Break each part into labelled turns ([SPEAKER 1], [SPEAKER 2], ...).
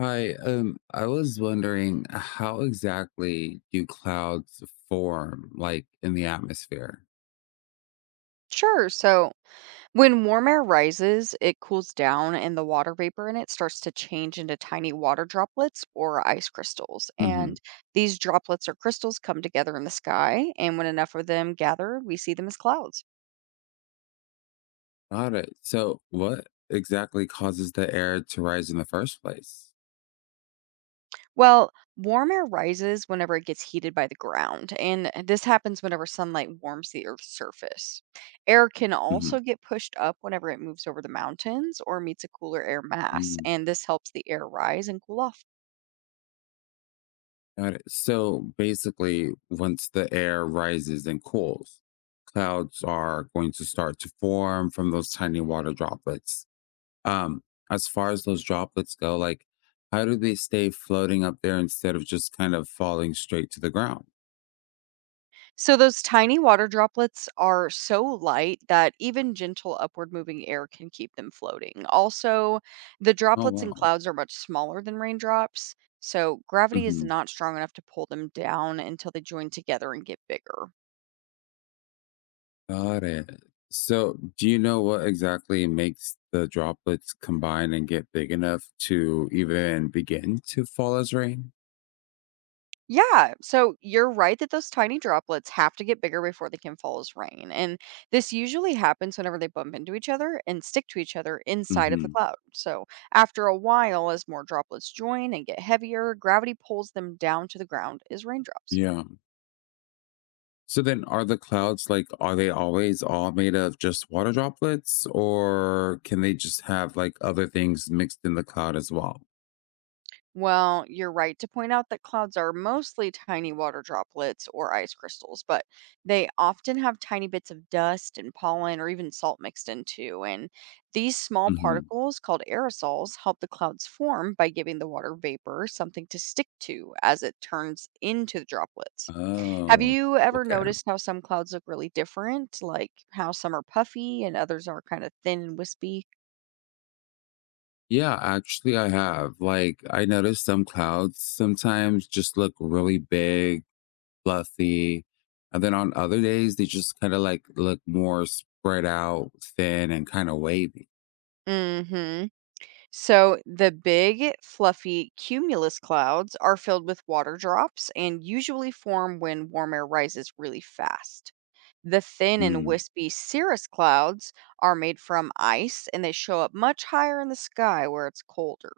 [SPEAKER 1] Hi, I was wondering how exactly do clouds form, like, in the atmosphere?
[SPEAKER 2] Sure. So when warm air rises, it cools down and the water vapor in it starts to change into tiny water droplets or ice crystals.
[SPEAKER 1] Hmm.
[SPEAKER 2] And these droplets or crystals come together in the sky. And when enough of them gather, we see them as clouds.
[SPEAKER 1] Got it. So, what exactly causes the air to rise in the first place?
[SPEAKER 2] Well, warm air rises whenever it gets heated by the ground. And this happens whenever sunlight warms the Earth's surface. Air can
[SPEAKER 1] Hmm.
[SPEAKER 2] also get pushed up whenever it moves over the mountains or meets a cooler air mass.
[SPEAKER 1] Mm.
[SPEAKER 2] And this helps the air rise and cool off.
[SPEAKER 1] Got it. So, basically, once the air rises and cools, clouds are going to start to form from those tiny water droplets. Um, as far as those droplets go, like, how do they stay floating up there instead of just kind of falling straight to the ground?
[SPEAKER 2] So those tiny water droplets are so light that even gentle upward moving air can keep them floating. Also, the
[SPEAKER 1] Oh
[SPEAKER 2] droplets in
[SPEAKER 1] wow.
[SPEAKER 2] clouds are much smaller than raindrops, so gravity is
[SPEAKER 1] Hmm.
[SPEAKER 2] not strong enough to pull them down until they join together and get bigger.
[SPEAKER 1] Got it. So, do you know what exactly makes the droplets combine and get big enough to even begin to fall as rain?
[SPEAKER 2] Yeah, so you're right that those tiny droplets have to get bigger before they can fall as rain. And this usually happens whenever they bump into each other and stick to each other inside of the
[SPEAKER 1] Hmm.
[SPEAKER 2] cloud. So after a while, as more droplets join and get heavier, gravity pulls them down to the ground as raindrops.
[SPEAKER 1] Yeah. So then, are the clouds like, are they always all made of just water droplets, or can they just have like other things mixed in the cloud as well?
[SPEAKER 2] Well, you're right to point out that clouds are mostly tiny water droplets or ice crystals, but they often have tiny bits of dust and pollen or even salt mixed in too. And these small particles, called aerosols, help the clouds form by giving the water vapor something to stick to as it turns into the droplets. Have
[SPEAKER 1] Oh,
[SPEAKER 2] you ever
[SPEAKER 1] okay.
[SPEAKER 2] noticed how some clouds look really different, like how some are puffy and others are kind of thin and wispy?
[SPEAKER 1] Yeah, actually, I have. Like, I noticed some clouds sometimes just look really big, fluffy. And then on other days, they just kind of like look more spread out, thin, and kind of wavy.
[SPEAKER 2] Mm hmm. So the big, fluffy cumulus clouds are filled with water drops and usually form when warm air rises really fast. The thin and
[SPEAKER 1] Mm.
[SPEAKER 2] wispy cirrus clouds are made from ice and they show up much higher in the sky where it's colder.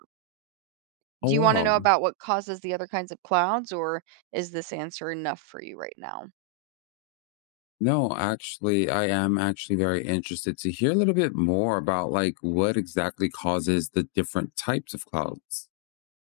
[SPEAKER 1] Oh,
[SPEAKER 2] Do you want to
[SPEAKER 1] wow.
[SPEAKER 2] know about what causes the other kinds of clouds, or is this answer enough for you right now?
[SPEAKER 1] No, actually, I am actually very interested to hear a little bit more about like what exactly causes the different types of clouds.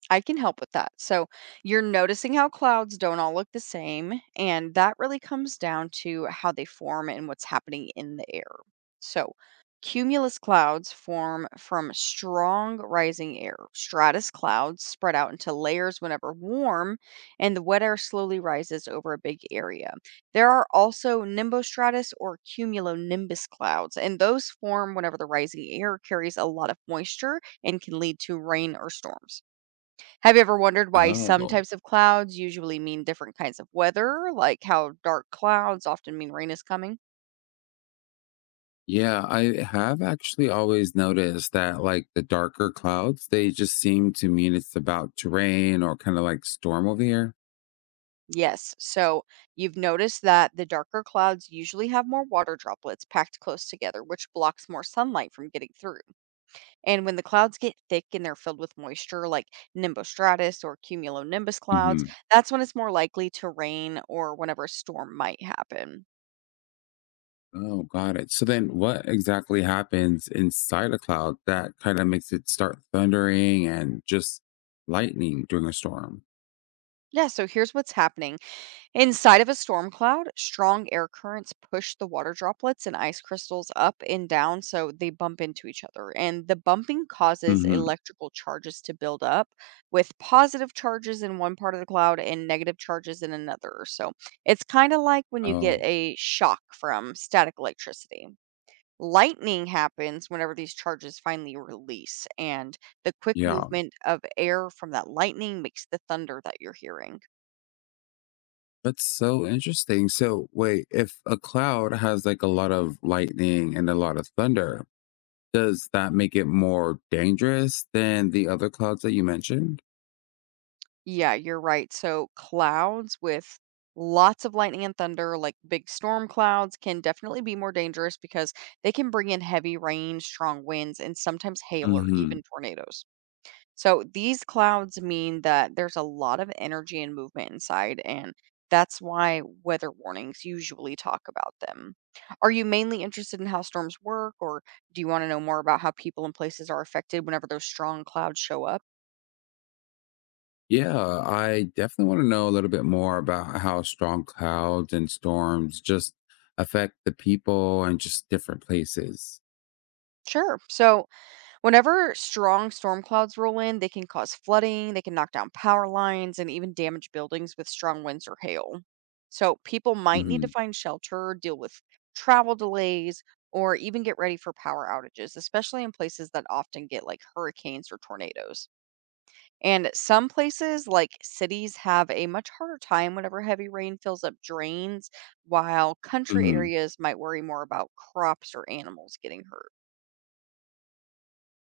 [SPEAKER 2] I can help with that. So you're noticing how clouds don't all look the same, and that really comes down to how they form and what's happening in the air. So cumulus clouds form from strong rising air. Stratus clouds spread out into layers whenever warm, and the wet air slowly rises over a big area. There are also nimbostratus or cumulonimbus clouds, and those form whenever the rising air carries a lot of moisture and can lead to rain or storms. Have you ever wondered why some
[SPEAKER 1] Oh.
[SPEAKER 2] types of clouds usually mean different kinds of weather, like how dark clouds often mean rain is coming?
[SPEAKER 1] Yeah, I have actually always noticed that like the darker clouds, they just seem to mean it's about to rain or kind of like storm over here.
[SPEAKER 2] Yes. So you've noticed that the darker clouds usually have more water droplets packed close together, which blocks more sunlight from getting through. And when the clouds get thick and they're filled with moisture, like nimbostratus or cumulonimbus clouds,
[SPEAKER 1] Hmm.
[SPEAKER 2] that's when it's more likely to rain or whenever a storm might happen.
[SPEAKER 1] Oh, got it. So then what exactly happens inside a cloud that kind of makes it start thundering and just lightning during a storm?
[SPEAKER 2] Yeah, so here's what's happening. Inside of a storm cloud, strong air currents push the water droplets and ice crystals up and down so they bump into each other. And the bumping causes
[SPEAKER 1] Hmm.
[SPEAKER 2] electrical charges to build up, with positive charges in one part of the cloud and negative charges in another. So it's kind of like when you get
[SPEAKER 1] Oh,
[SPEAKER 2] a shock from static electricity. Lightning happens whenever these charges finally release, and the quick
[SPEAKER 1] yeah.
[SPEAKER 2] movement of air from that lightning makes the thunder that you're hearing.
[SPEAKER 1] That's so interesting. So wait, if a cloud has like a lot of lightning and a lot of thunder, does that make it more dangerous than the other clouds that you mentioned?
[SPEAKER 2] Yeah, you're right. So clouds with lots of lightning and thunder, like big storm clouds, can definitely be more dangerous because they can bring in heavy rain, strong winds, and sometimes hail or
[SPEAKER 1] Mhm.
[SPEAKER 2] even tornadoes. So these clouds mean that there's a lot of energy and movement inside, and that's why weather warnings usually talk about them. Are you mainly interested in how storms work, or do you want to know more about how people and places are affected whenever those strong clouds show up?
[SPEAKER 1] Yeah, I definitely want to know a little bit more about how strong clouds and storms just affect the people and just different places.
[SPEAKER 2] Sure. So whenever strong storm clouds roll in, they can cause flooding, they can knock down power lines, and even damage buildings with strong winds or hail. So people might need to
[SPEAKER 1] Mhm.
[SPEAKER 2] find shelter, deal with travel delays, or even get ready for power outages, especially in places that often get like hurricanes or tornadoes. And some places, like cities, have a much harder time whenever heavy rain fills up drains, while country
[SPEAKER 1] Mhm.
[SPEAKER 2] areas might worry more about crops or animals getting hurt.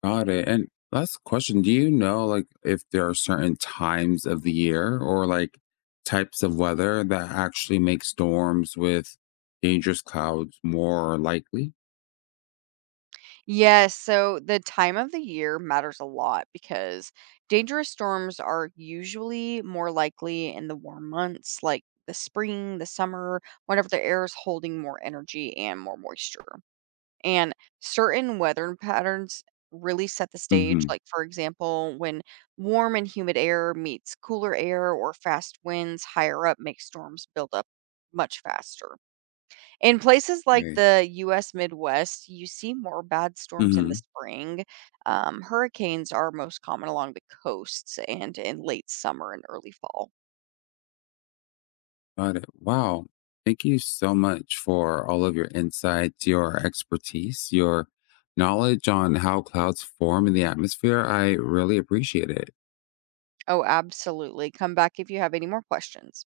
[SPEAKER 1] Got it. And last question, do you know, like, if there are certain times of the year or like types of weather that actually make storms with dangerous clouds more likely?
[SPEAKER 2] Yes, so the time of the year matters a lot because dangerous storms are usually more likely in the warm months, like the spring, the summer, whenever the air is holding more energy and more moisture. And certain weather patterns really set the stage,
[SPEAKER 1] Mhm.
[SPEAKER 2] like, for example, when warm and humid air meets cooler air or fast winds higher up make storms build up much faster. In places like
[SPEAKER 1] Right.
[SPEAKER 2] the US Midwest, you see more bad storms in the
[SPEAKER 1] Mhm.
[SPEAKER 2] spring. Hurricanes are most common along the coasts and in late summer and early fall.
[SPEAKER 1] Got it. Wow. Thank you so much for all of your insights, your expertise, your knowledge on how clouds form in the atmosphere. I really appreciate it.
[SPEAKER 2] Oh, absolutely. Come back if you have any more questions.